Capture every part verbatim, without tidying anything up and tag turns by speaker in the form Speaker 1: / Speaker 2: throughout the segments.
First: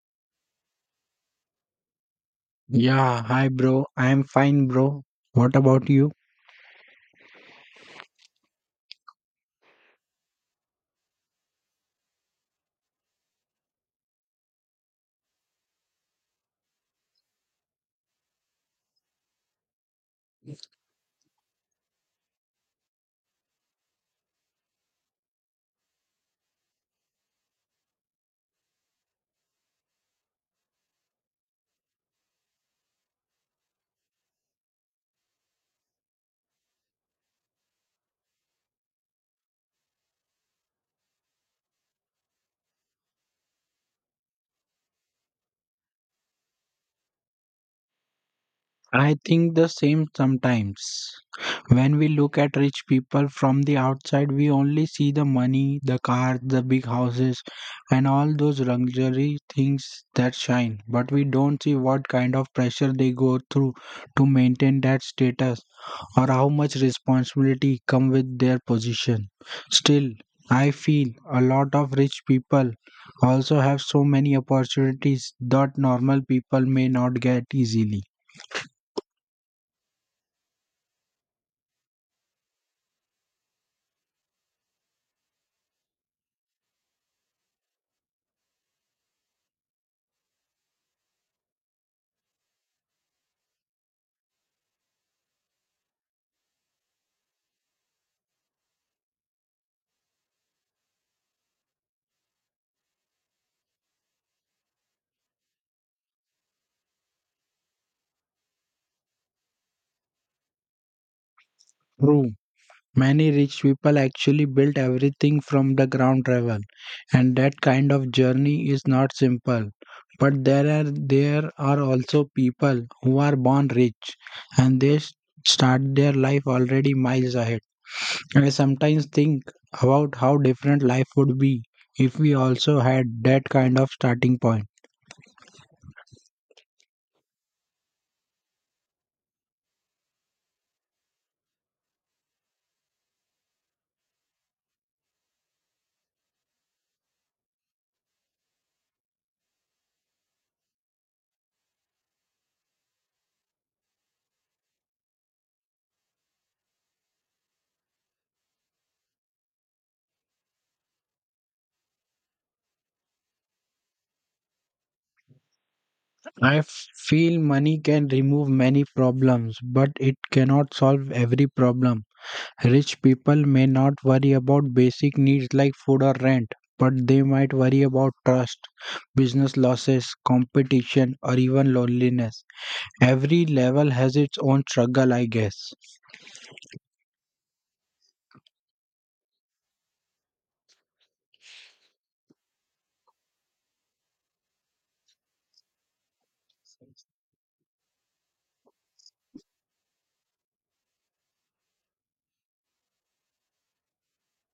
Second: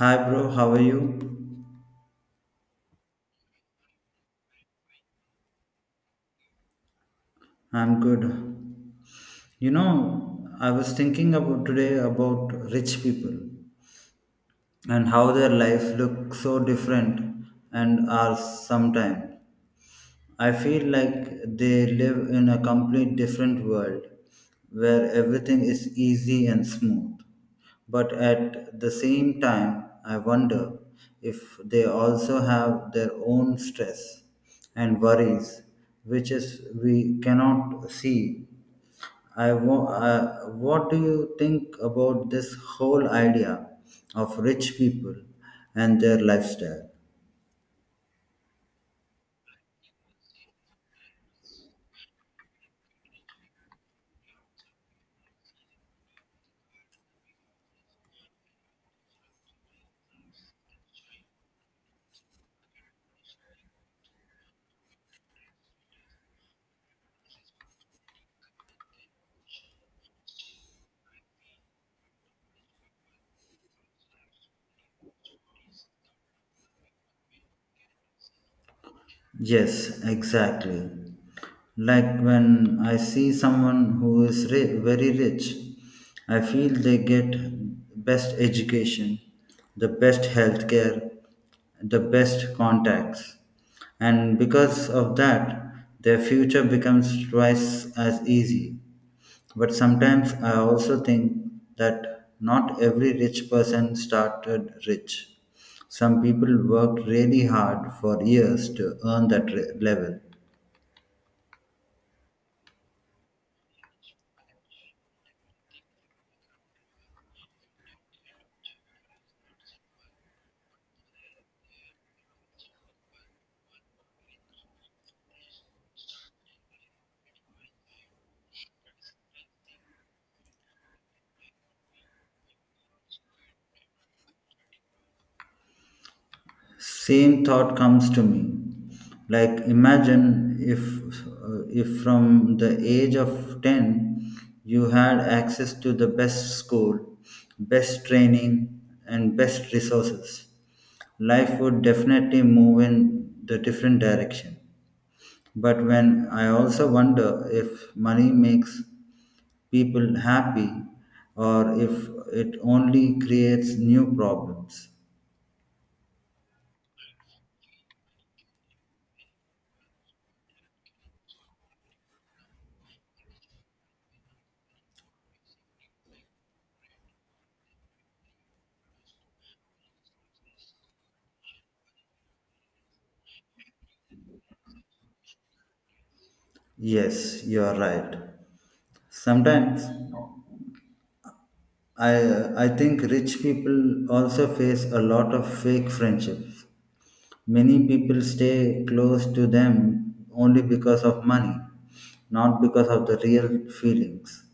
Speaker 1: Hi, bro. How are you?
Speaker 2: Yeah, hi bro. I am fine, bro. What about you?
Speaker 1: I'm good. You know, I was thinking about today about rich people and how their life look so different and are sometimes. I feel like they live in a complete different world where everything is easy and smooth. But at the same time, I wonder if they also have their own stress and worries, which is we cannot see. I wa- uh, what do you think about this whole idea of rich people and their lifestyle?
Speaker 2: I think the same sometimes. When we look at rich people from the outside, we only see the money, the cars, the big houses, and all those luxury things that shine. But we don't see what kind of pressure they go through to maintain that status. Or how much responsibility come with their position. Still, I feel a lot of rich people also have so many opportunities that normal people may not get easily.
Speaker 1: Yes, exactly. Like when I see someone who is ri- very rich, I feel they get best education, the best healthcare, the best contacts. And because of that, their future becomes twice as easy. But sometimes I also think that not every rich person started rich. Some people worked really hard for years to earn that re- level.
Speaker 2: True. Many rich people actually built everything from the ground level, and that kind of journey is not simple. But there are there are also people who are born rich and they s- start their life already miles ahead. I sometimes think about how different life would be if we also had that kind of starting point.
Speaker 1: Same thought comes to me, like imagine if uh, if from the age of ten, you had access to the best school, best training, and best resources. Life would definitely move in the different direction, but when I also wonder if money makes people happy or if it only creates new problems.
Speaker 2: I f- feel money can remove many problems, but it cannot solve every problem. Rich people may not worry about basic needs like food or rent, but they might worry about trust, business losses, competition, or even loneliness. Every level has its own struggle, I guess.
Speaker 1: Yes, you are right. Sometimes I I think rich people also face a lot of fake friendships. Many people stay close to them only because of money, not because of the real feelings.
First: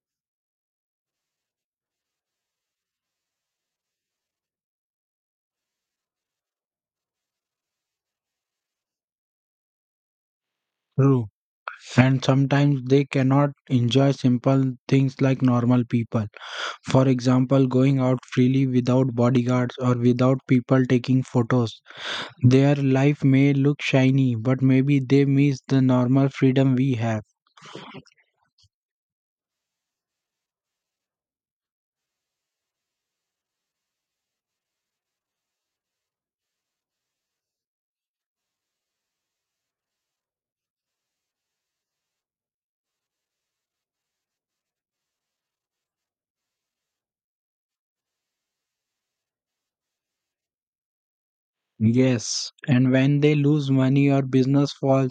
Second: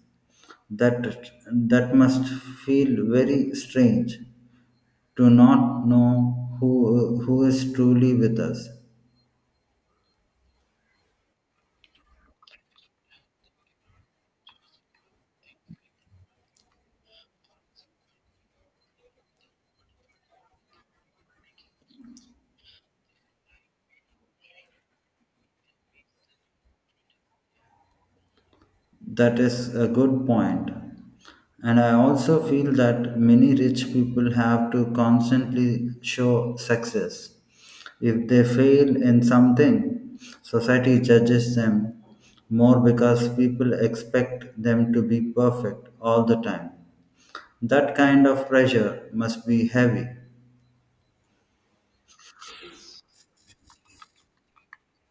Speaker 1: That that must feel very strange, to not know who who is truly with us.
Speaker 2: True. And sometimes they cannot enjoy simple things like normal people. For example, going out freely without bodyguards or without people taking photos. Their life may look shiny, but maybe they miss the normal freedom we have.
Speaker 1: That is a good point. And I also feel that many rich people have to constantly show success. If they fail in something, society judges them more because people expect them to be perfect all the time. That kind of pressure must be heavy.
Speaker 2: Yes, and when they lose money or business falls,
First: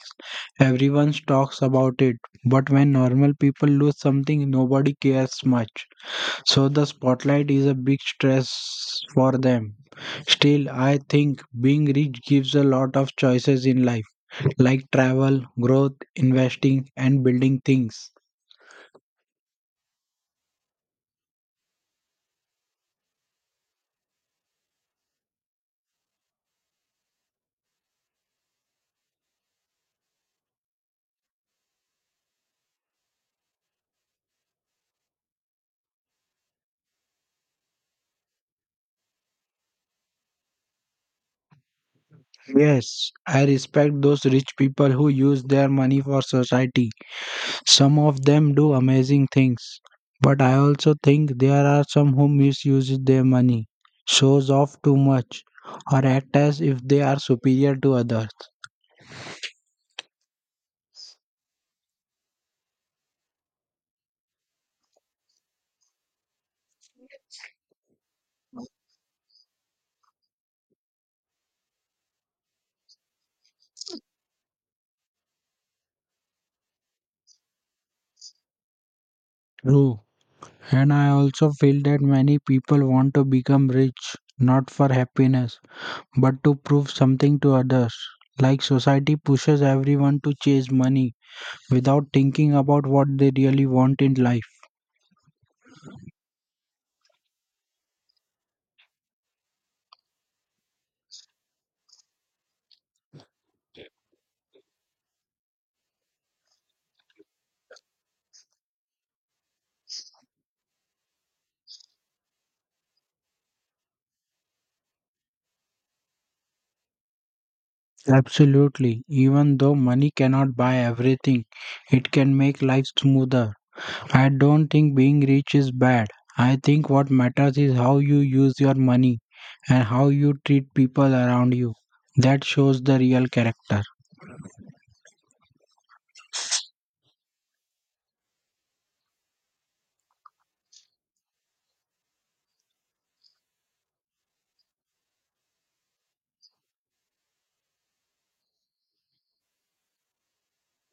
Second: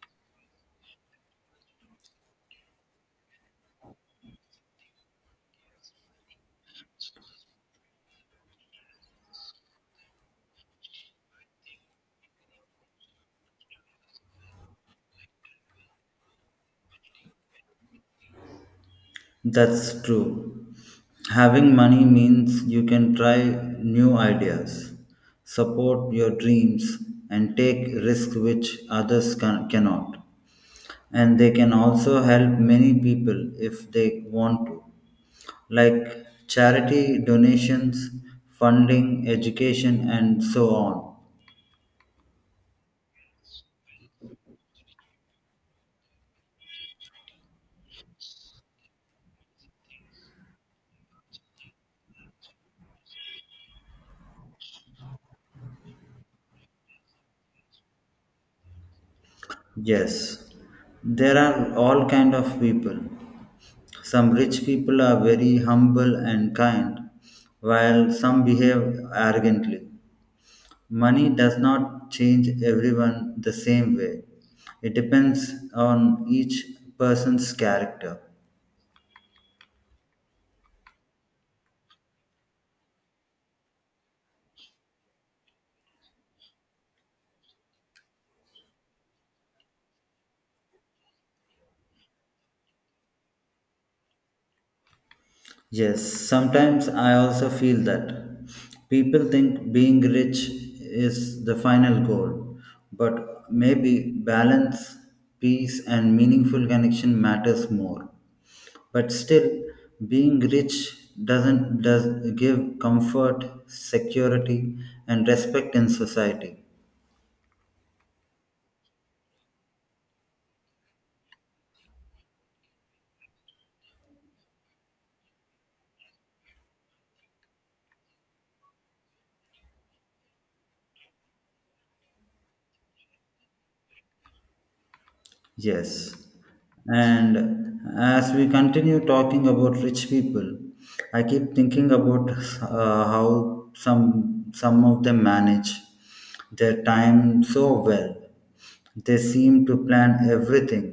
Speaker 2: everyone talks about it. But when normal people lose something, nobody cares much. So the spotlight is a big stress for them. Still, I think being rich gives a lot of choices in life, like travel, growth, investing, and building things.
Speaker 1: That's true. Having money means you can try new ideas, support your dreams, and take risks which others can- cannot. And they can also help many people if they want to, like charity donations, funding, education, and so on.
Speaker 2: Yes, I respect those rich people who use their money for society. Some of them do amazing things, but I also think there are some who misuse their money, shows off too much, or act as if they are superior to others.
Speaker 1: Yes, there are all kind of people. Some rich people are very humble and kind, while some behave arrogantly. Money does not change everyone the same way. It depends on each person's character.
Speaker 2: True, and I also feel that many people want to become rich not for happiness but to prove something to others. Like society pushes everyone to chase money without thinking about what they really want in life.
Speaker 1: Yes, sometimes I also feel that people think being rich is the final goal, but maybe balance, peace, and meaningful connection matters more. But still, being rich doesn't does give comfort, security, and respect in society.
Speaker 2: Absolutely. Even though money cannot buy everything, it can make life smoother. I don't think being rich is bad. I think what matters is how you use your money and how you treat people around you. That shows the real character.
Speaker 1: Yes. And as we continue talking about rich people, I keep thinking about uh, how some some of them manage their time so well. They seem to plan everything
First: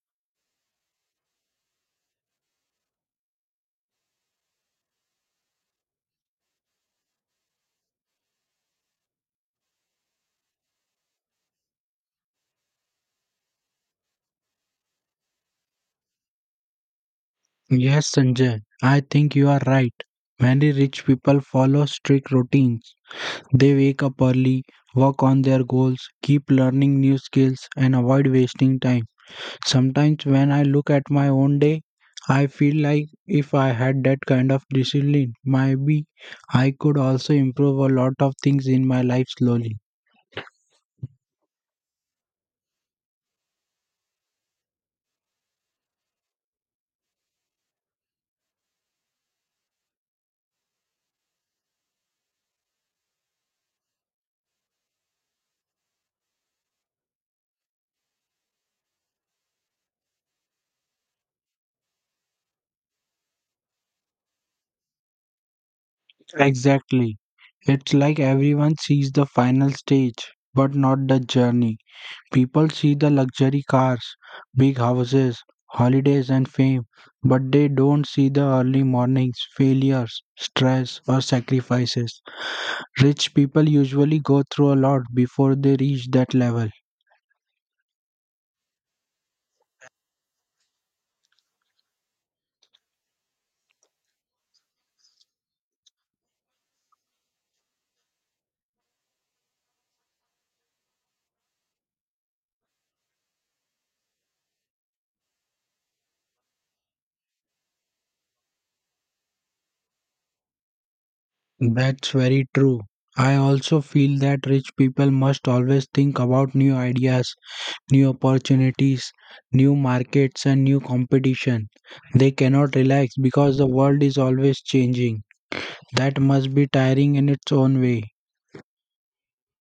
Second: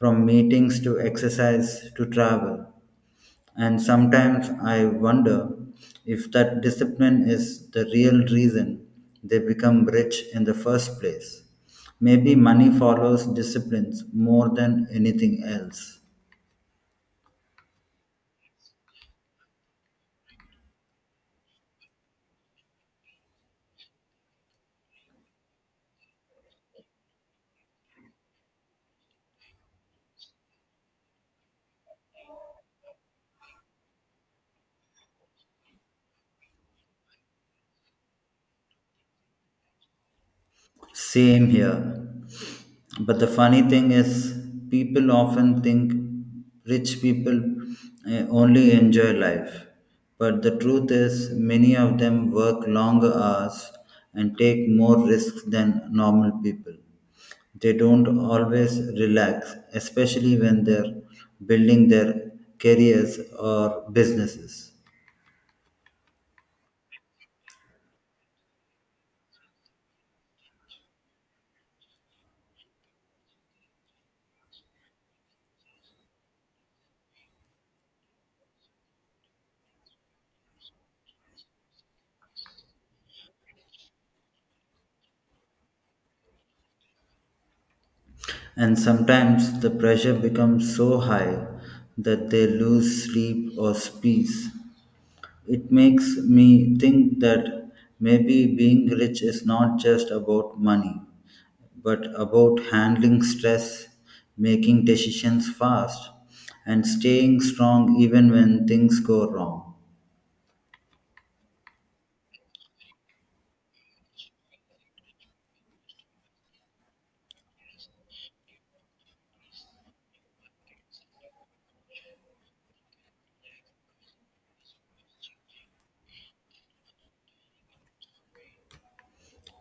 Speaker 1: from meetings to exercise to travel. And sometimes I wonder if that discipline is the real reason they become rich in the first place. Maybe money follows disciplines more than anything else.
Speaker 2: Yes, Sanjay, I think you are right. Many rich people follow strict routines. They wake up early, work on their goals, keep learning new skills, and avoid wasting time. Sometimes when I look at my own day, I feel like if I had that kind of discipline, maybe I could also improve a lot of things in my life slowly.
Speaker 1: Same here. But the funny thing is, people often think rich people eh, only enjoy life. But the truth is, many of them work longer hours and take more risks than normal people. They don't always relax, especially when they're building their careers or businesses.
Speaker 2: Exactly. It's like everyone sees the final stage, but not the journey. People see the luxury cars, big houses, holidays, and fame, but they don't see the early mornings, failures, stress, or sacrifices. Rich people usually go through a lot before they reach that level.
Speaker 1: And sometimes the pressure becomes so high that they lose sleep or peace. It makes me think that maybe being rich is not just about money, but about handling stress, making decisions fast, and staying strong even when things go wrong.
Speaker 2: That's very true. I also feel that rich people must always think about new ideas, new opportunities, new markets, and new competition. They cannot relax because the world is always changing. That must be tiring in its own way.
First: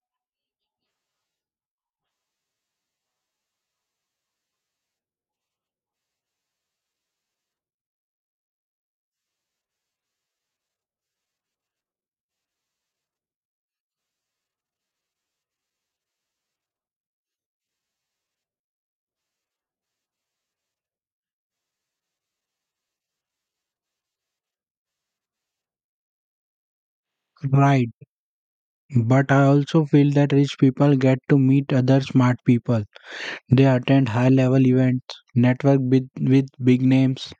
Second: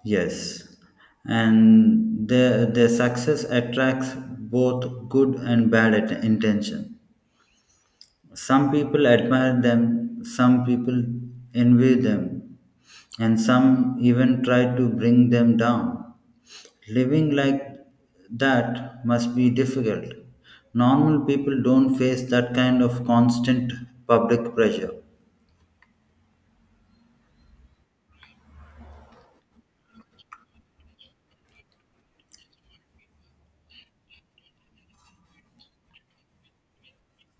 Speaker 1: Yes, and their, their success attracts both good and bad at- intention. Some people admire them, some people envy them, and some even try to bring them down. Living like that must be difficult. Normal people don't face that kind of constant public pressure.
Speaker 2: Right. But I also feel that rich people get to meet other smart people. They attend high level events, network with, with big names,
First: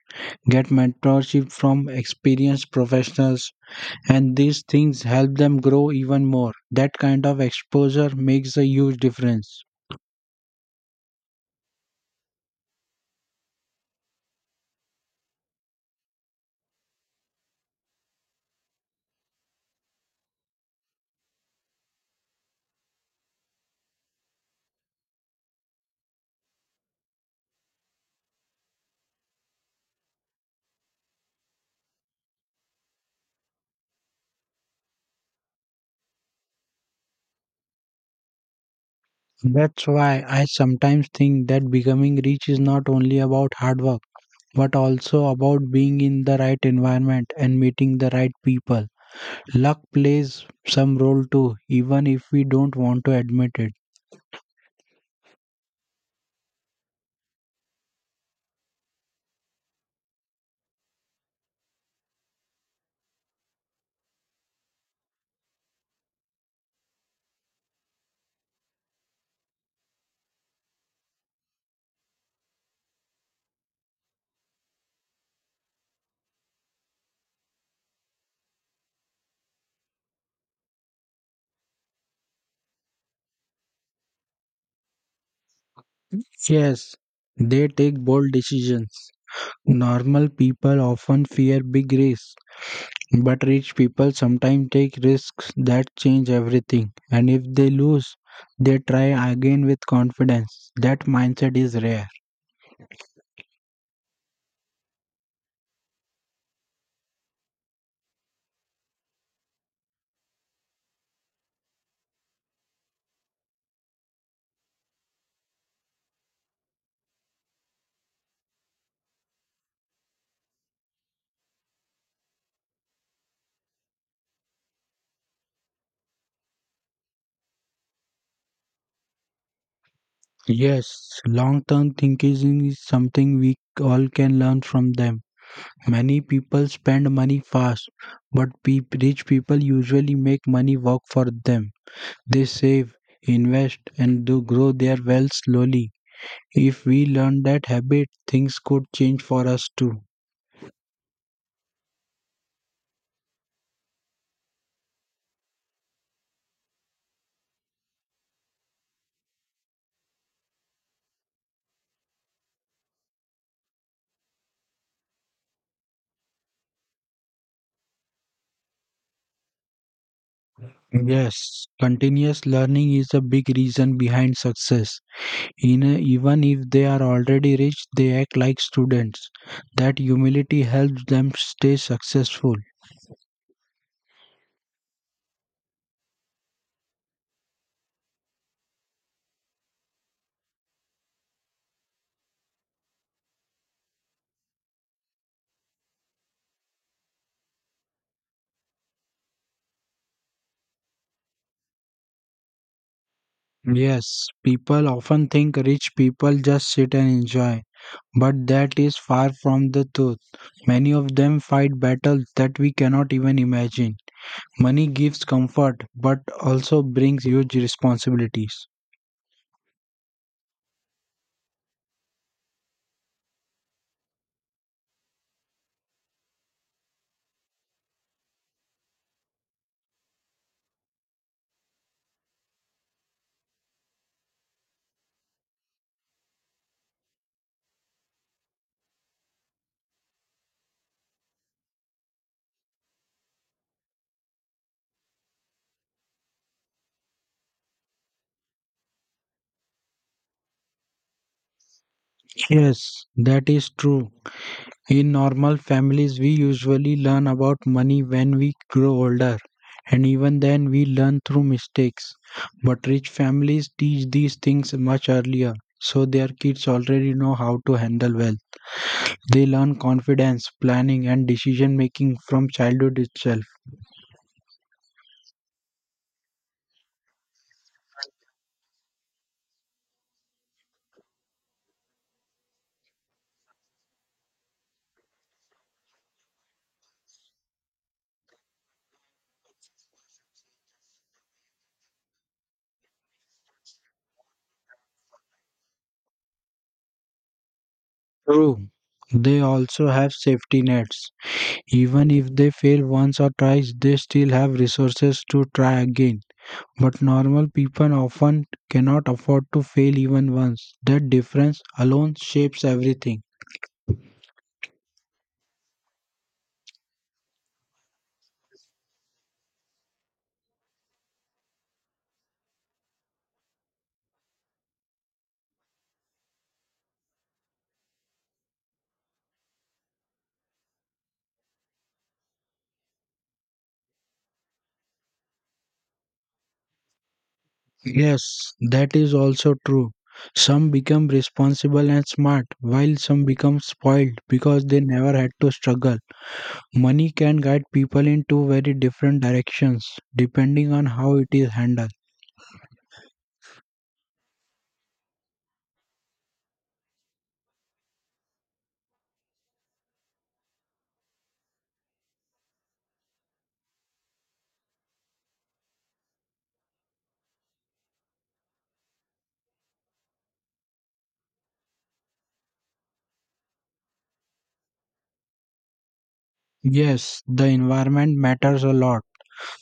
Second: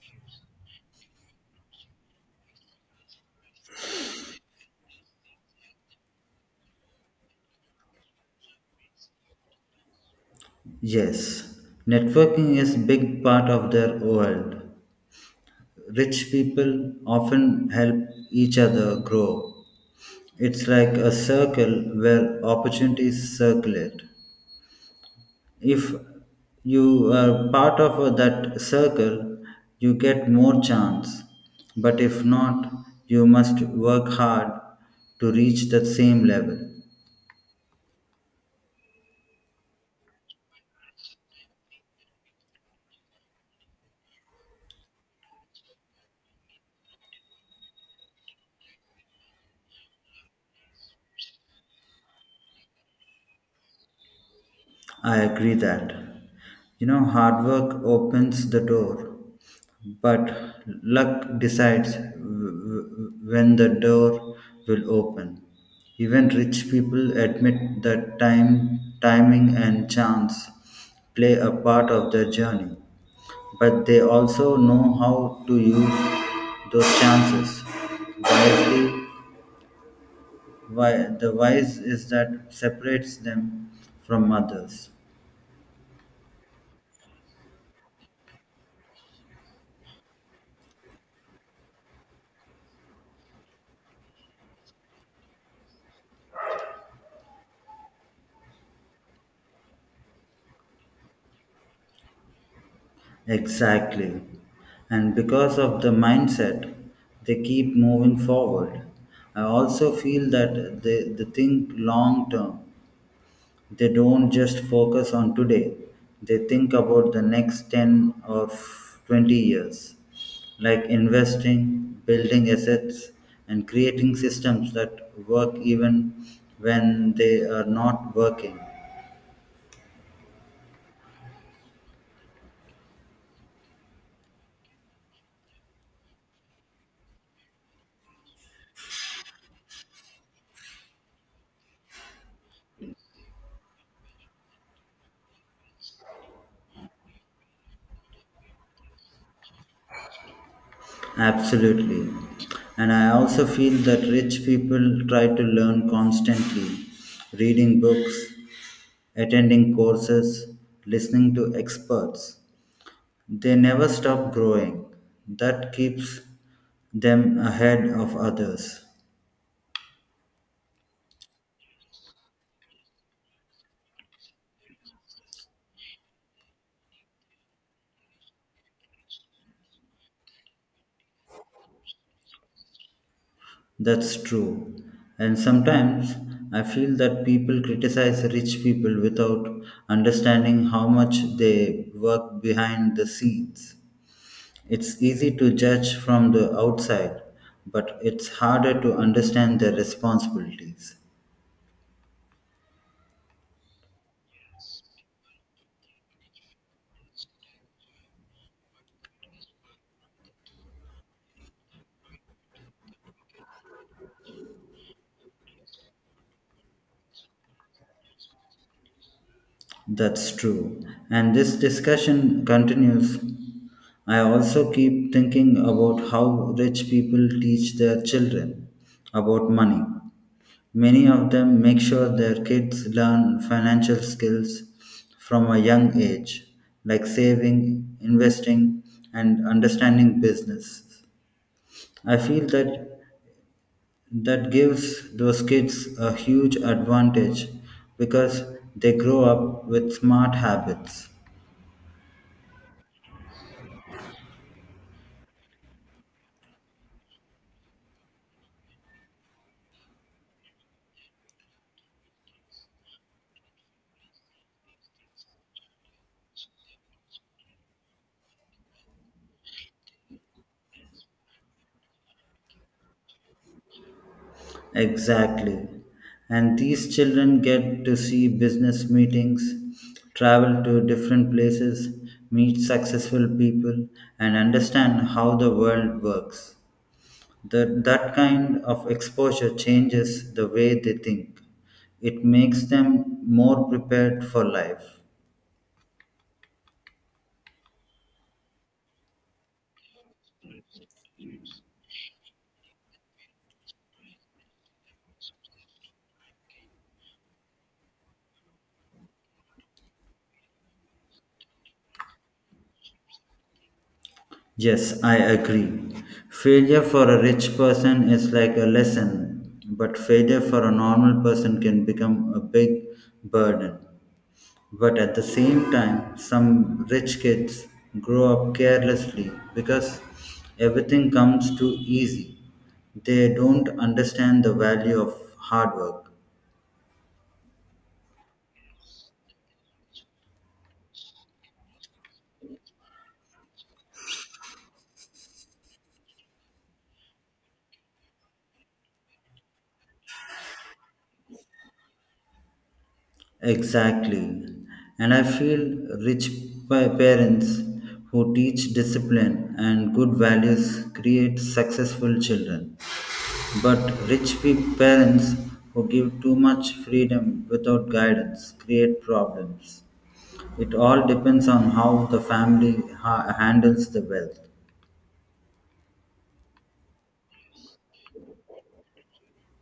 Speaker 2: get mentorship from experienced professionals, and these things help them grow even more. That kind of exposure makes a huge difference.
Speaker 1: Yes, networking is a big part of their world. Rich people often help each other grow. It's like a circle where opportunities circulate. If you are part of that circle, you get more chance, but if not, you must work hard to reach that same level.
Speaker 2: That's why I sometimes think that becoming rich is not only about hard work, but also about being in the right environment and meeting the right people. Luck plays some role too, even if we don't want to admit it.
Speaker 1: I agree that, you know, hard work opens the door, but luck decides w- w- when the door will open. Even rich people admit that time timing and chance play a part of their journey, but they also know how to use those chances wisely. Why, the wise is that separates them from others.
Speaker 2: Yes, they take bold decisions. Normal people often fear big risks, but rich people sometimes take risks that change everything. And if they lose, they try again with confidence. That mindset is rare.
Speaker 1: Exactly. And because of the mindset, they keep moving forward. I also feel that they, they think long term. They don't just focus on today, they think about the next ten or twenty years, like investing, building assets, and creating systems that work even when they are not working.
Speaker 2: Yes, long term thinking is something we all can learn from them. Many people spend money fast, but peop- rich people usually make money work for them. They save, invest, and do grow their wealth slowly. If we learn that habit, things could change for us too.
Speaker 1: Absolutely. And I also feel that rich people try to learn constantly, reading books, attending courses, listening to experts. They never stop growing. That keeps them ahead of others.
Speaker 2: Yes, continuous learning is a big reason behind success. In a- even if they are already rich, they act like students. That humility helps them stay successful.
Speaker 1: That's true. And sometimes I feel that people criticize rich people without understanding how much they work behind the scenes. It's easy to judge from the outside, but it's harder to understand their responsibilities.
Speaker 2: Yes, people often think rich people just sit and enjoy, but that is far from the truth. Many of them fight battles that we cannot even imagine. Money gives comfort, but also brings huge responsibilities.
Speaker 1: That's true. And this discussion continues. I also keep thinking about how rich people teach their children about money. Many of them make sure their kids learn financial skills from a young age, like saving, investing, and understanding business. I feel that that gives those kids a huge advantage because they grow up with smart habits.
Speaker 2: Yes, that is true. In normal families, we usually learn about money when we grow older, and even then, we learn through mistakes. But rich families teach these things much earlier, so their kids already know how to handle wealth. They learn confidence, planning, and decision making from childhood itself.
Speaker 1: Exactly. And these children get to see business meetings, travel to different places, meet successful people, and understand how the world works. That, that kind of exposure changes the way they think. It makes them more prepared for life.
Speaker 2: True. They also have safety nets. Even if they fail once or twice, they still have resources to try again. But normal people often cannot afford to fail even once. That difference alone shapes everything.
Speaker 1: Yes, I agree. Failure for a rich person is like a lesson, but failure for a normal person can become a big burden. But at the same time, some rich kids grow up carelessly because everything comes too easy. They don't understand the value of hard work.
Speaker 2: Yes, that is also true. Some become responsible and smart, while some become spoiled because they never had to struggle. Money can guide people in two very different directions depending on how it is handled.
Speaker 1: Exactly. And I feel rich pa- parents who teach discipline and good values create successful children. But rich pe- parents who give too much freedom without guidance create problems. It all depends on how the family ha- handles the wealth.
Speaker 2: Yes, the environment matters a lot.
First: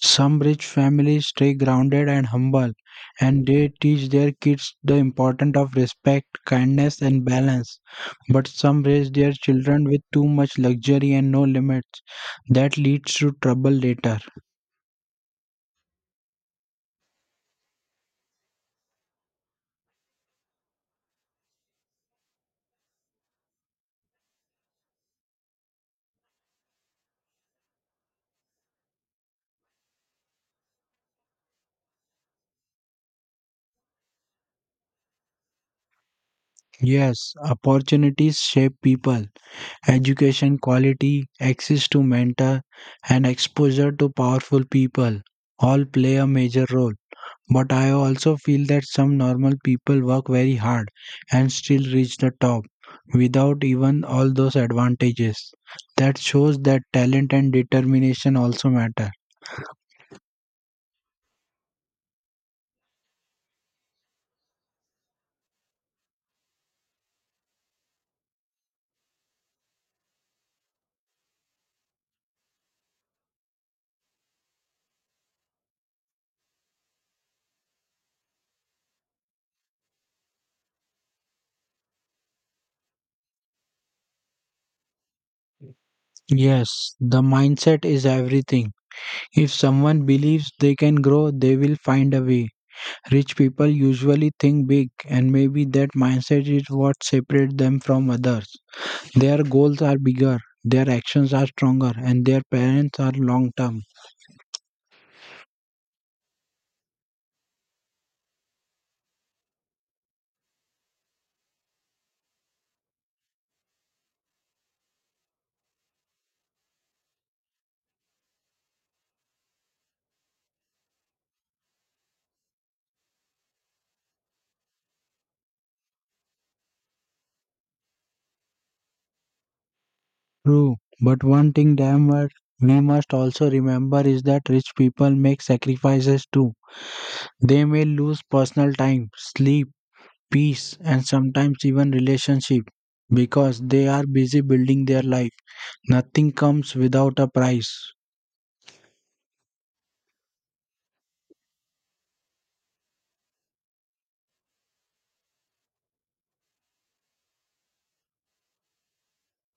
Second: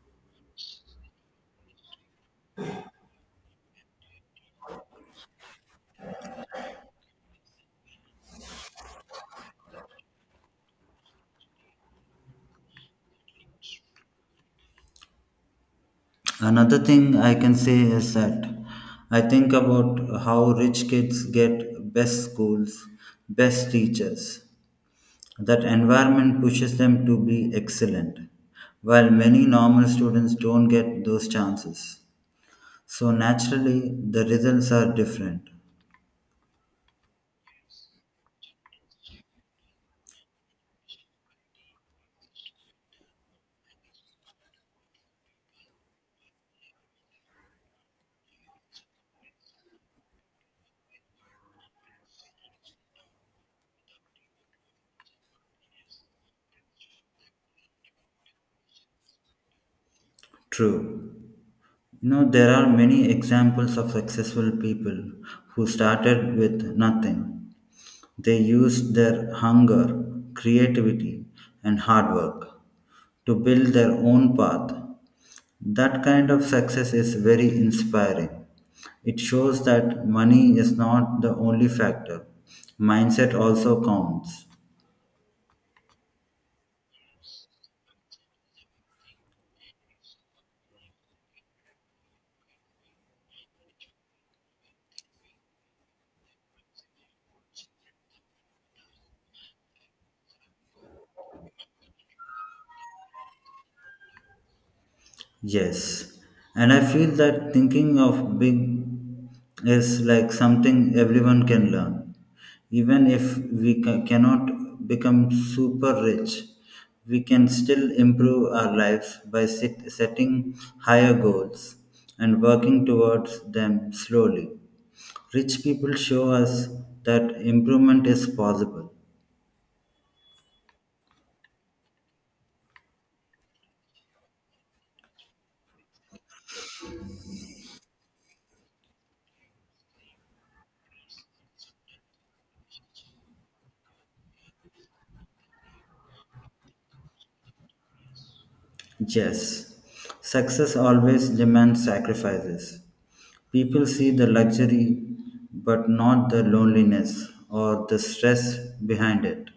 Speaker 2: Some rich families stay grounded and humble, and they teach their kids the importance of respect, kindness, and balance. But some raise their children with too much luxury and no limits. That leads to trouble later.
Speaker 1: Another thing I can say is that I think about how rich kids get best schools, best teachers. That environment pushes them to be excellent, while many normal students don't get those chances. So naturally, the results are different.
Speaker 2: Yes, opportunities shape people. Education quality, access to mentor, and exposure to powerful people all play a major role. But I also feel that some normal people work very hard and still reach the top without even all those advantages. That shows that talent and determination also matter.
Speaker 1: True. You know, there are many examples of successful people who started with nothing. They used their hunger, creativity, and hard work to build their own path. That kind of success is very inspiring. It shows that money is not the only factor, mindset also counts.
Speaker 2: Yes, the mindset is everything. If someone believes they can grow, they will find a way. Rich people usually think big, and maybe that mindset is what separates them from others. Their goals are bigger, their actions are stronger, and their parents are long term.
Speaker 1: Yes, and I feel that thinking of big is like something everyone can learn. Even if we ca- cannot become super rich, we can still improve our lives by set- setting higher goals and working towards them slowly. Rich people show us that improvement is possible.
Speaker 2: True, but one thing damn well we must also remember is that rich people make sacrifices too. They may lose personal time, sleep, peace, and sometimes even relationship because they are busy building their life. Nothing comes without a price.
Speaker 1: Yes, success always demands sacrifices. People see the luxury but not the loneliness or the stress behind it.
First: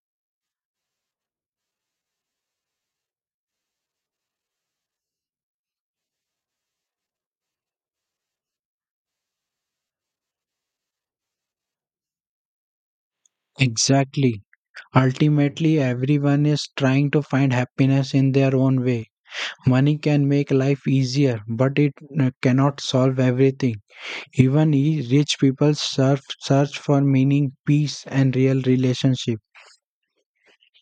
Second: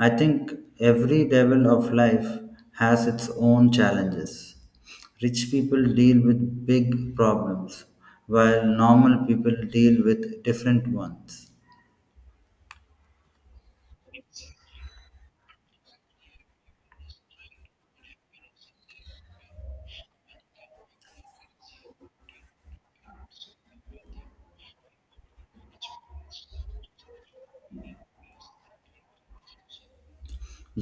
Speaker 1: I think every level of life has its own challenges. Rich people deal with big problems, while normal people deal with different ones.
Speaker 2: Exactly. Ultimately, everyone is trying to find happiness in their own way. Money can make life easier, but it uh, cannot solve everything. Even i- rich people search search for meaning, peace, and real relationship.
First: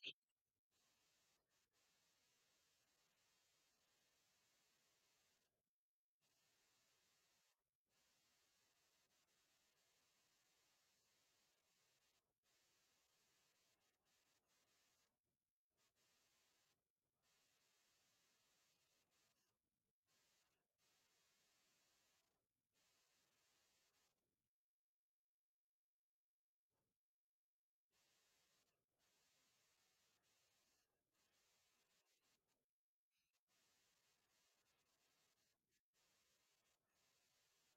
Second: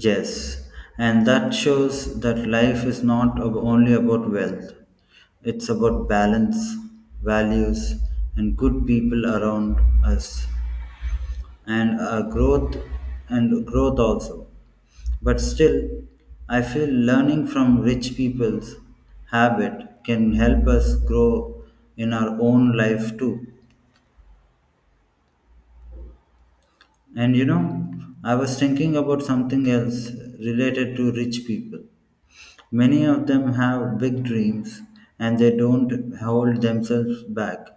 Speaker 1: Yes, and that shows that life is not ab- only about wealth, it's about balance, values, and good people around us, and uh, growth and growth also. But still, I feel learning from rich people's habit can help us grow in our own life too. And you know, I was thinking about something else related to rich people. Many of them have big dreams and they don't hold themselves back.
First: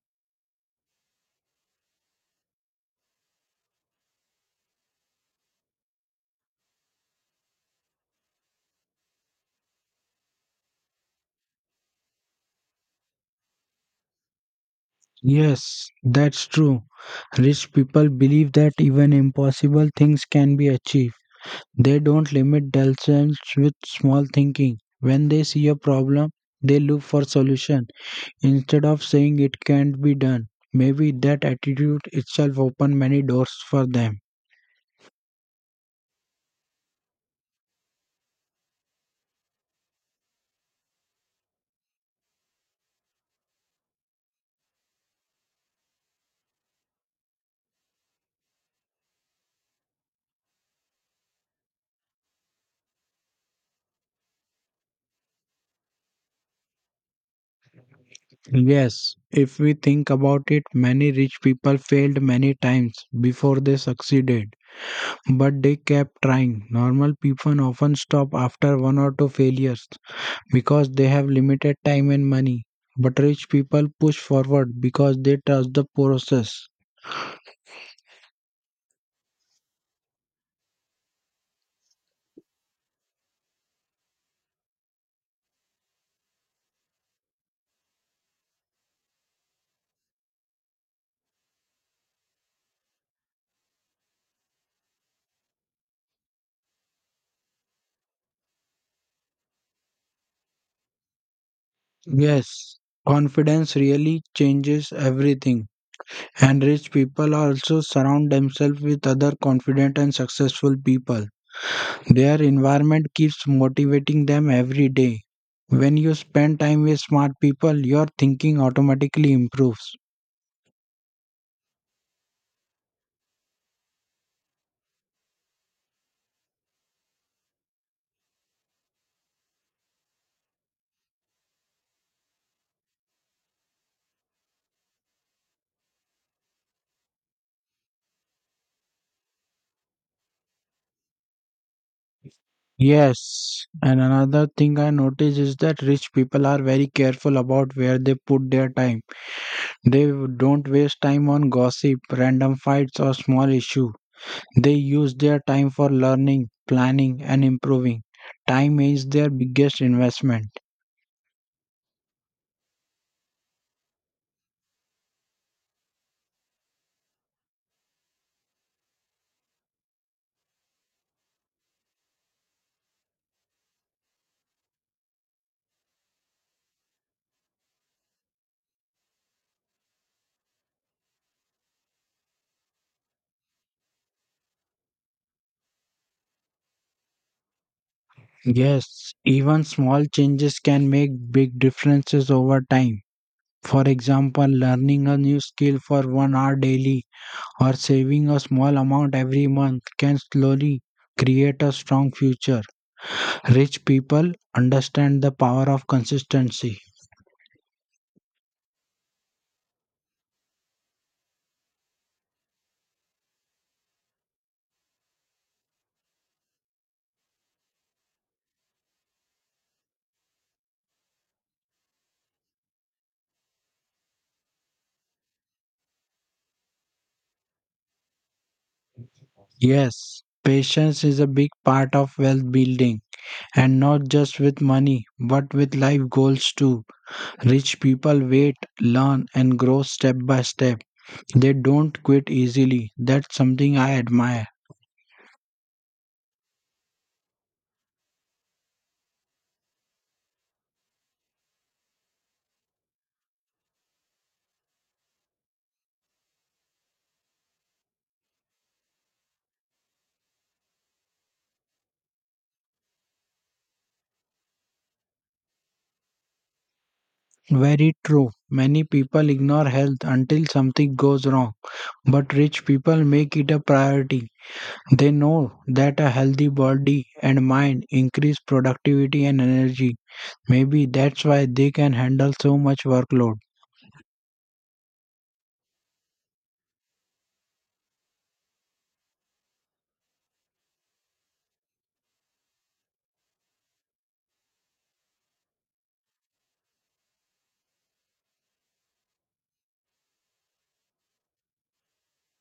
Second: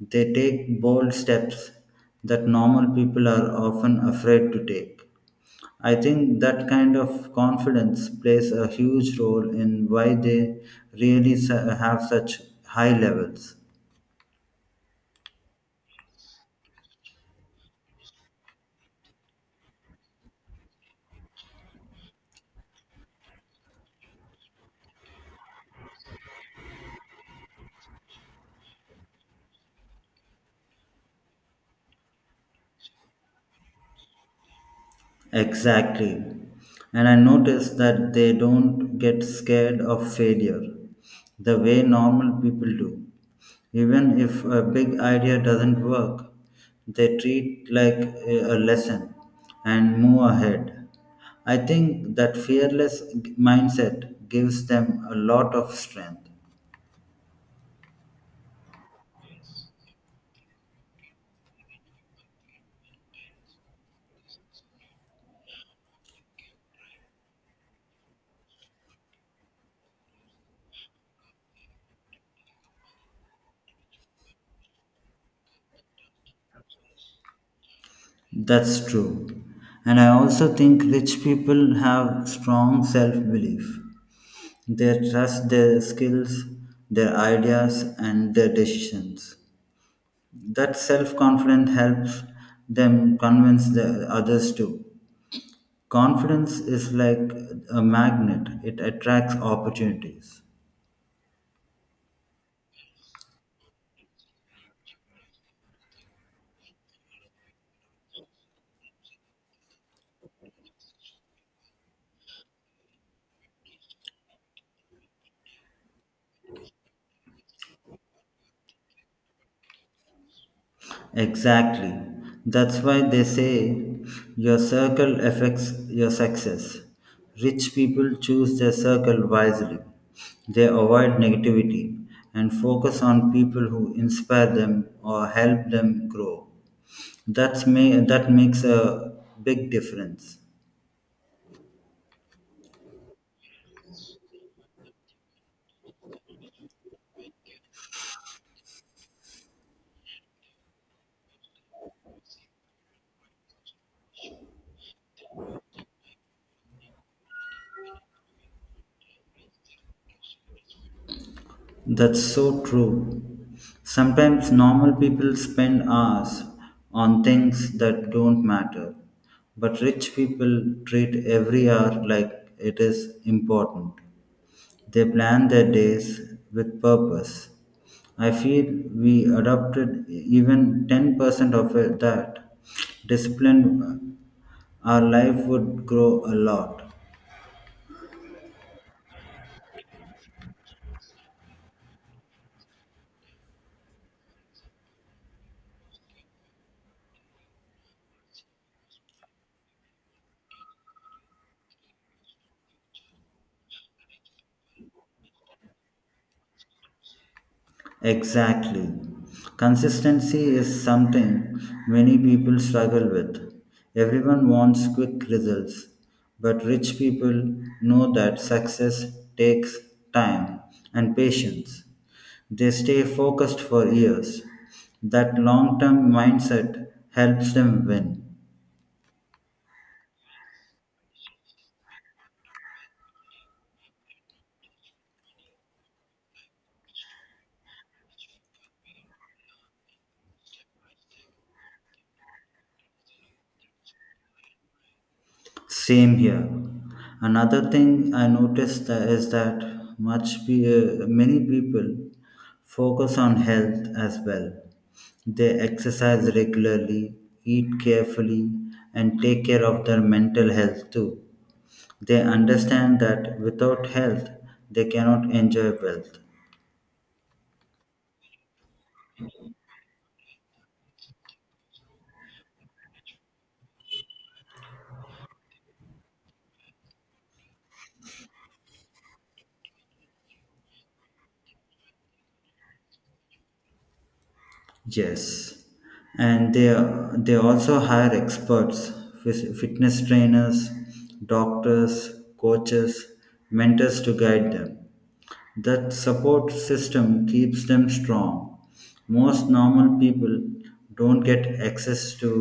Speaker 1: They take bold steps that normal people are often afraid to take. I think that kind of confidence plays a huge role in why they really su- have such high levels.
Speaker 2: Yes, that's true. Rich people believe that even impossible things can be achieved. They don't limit themselves with small thinking. When they see a problem, they look for solution instead of saying it can't be done. Maybe that attitude itself opened many doors for them.
Speaker 1: Exactly. And I noticed that they don't get scared of failure the way normal people do. Even if a big idea doesn't work, they treat like a a lesson and move ahead. I think that fearless g- mindset gives them a lot of strength.
Speaker 2: Yes, if we think about it, many rich people failed many times before they succeeded. But they kept trying. Normal people often stop after one or two failures because they have limited time and money. But rich people push forward because they trust the process.
Speaker 1: That's true. And I also think rich people have strong self belief. They trust their skills, their ideas, and their decisions. That self confidence helps them convince the others too. Confidence is like a magnet, it attracts opportunities.
Speaker 2: Yes, confidence really changes everything. And rich people also surround themselves with other confident and successful people. Their environment keeps motivating them every day. When you spend time with smart people, your thinking automatically improves.
Speaker 1: Exactly. That's why they say your circle affects your success. Rich people choose their circle wisely. They avoid negativity and focus on people who inspire them or help them grow. That's may, that makes a big difference.
Speaker 2: Yes, and another thing I notice is that rich people are very careful about where they put their time. They don't waste time on gossip, random fights, or small issues. They use their time for learning, planning, and improving. Time is their biggest investment.
Speaker 1: That's so true. Sometimes normal people spend hours on things that don't matter, but rich people treat every hour like it is important. They plan their days with purpose. I feel we adopted even ten percent of it that discipline, uh, our life would grow a lot.
Speaker 2: Yes, even small changes can make big differences over time. For example, learning a new skill for one hour daily or saving a small amount every month can slowly create a strong future. Rich people understand the power of consistency.
Speaker 1: Exactly. Consistency is something many people struggle with. Everyone wants quick results, but rich people know that success takes time and patience. They stay focused for years. That long term mindset helps them win.
Speaker 2: Yes, patience is a big part of wealth building, and not just with money, but with life goals too. Rich people wait, learn, and grow step by step. They don't quit easily. That's something I admire.
Speaker 1: Same here. Another thing I noticed tha- is that much pe- uh, many people focus on health as well. They exercise regularly, eat carefully, and take care of their mental health too. They understand that without health, they cannot enjoy wealth.
Speaker 2: Very true. Many people ignore health until something goes wrong, but rich people make it a priority. They know that a healthy body and mind increase productivity and energy. Maybe that's why they can handle so much workload.
Speaker 1: Yes, and they they also hire experts, phys- fitness trainers, doctors, coaches, mentors to guide them. That support system keeps them strong. Most normal people don't get access to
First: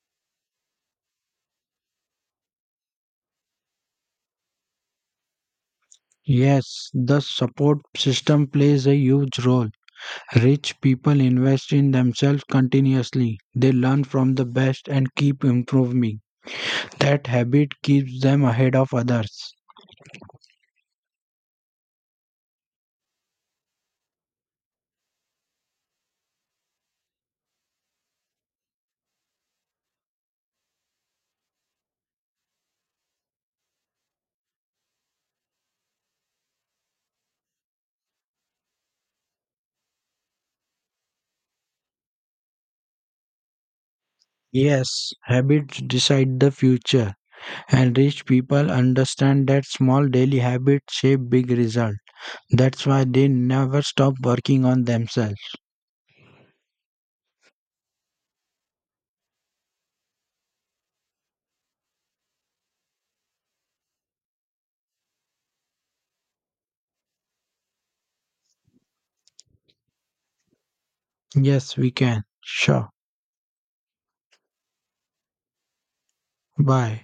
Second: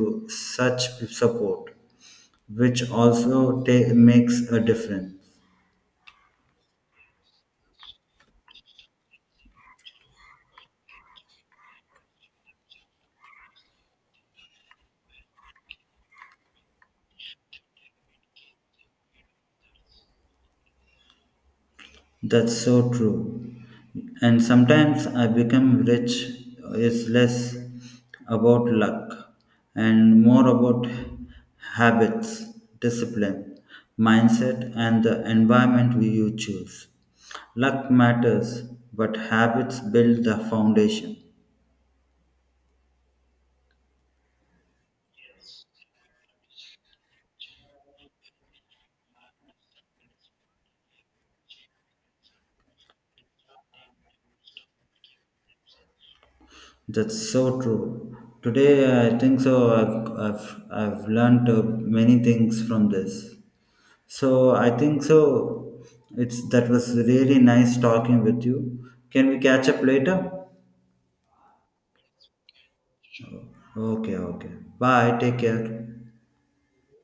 Speaker 1: such support, which also ta- makes a difference.
Speaker 2: Yes, the support system plays a huge role. Rich people invest in themselves continuously. They learn from the best and keep improving. That habit keeps them ahead of others.
Speaker 1: That's so true. And sometimes I become rich is less about luck and more about habits, discipline, mindset, and the environment we you choose. Luck matters, but habits build the foundation.
Speaker 2: Yes, habits decide the future, and rich people understand that small daily habits shape big results. That's why they never stop working on themselves.
Speaker 1: That's so true. Today, I think so. I've, I've, I've learned uh, many things from this. So I think so. It's that was really nice talking with you. Can we catch up later?
Speaker 2: Yes, we can. Sure.
Speaker 1: Okay, okay. Bye. Take care.
Speaker 2: Bye.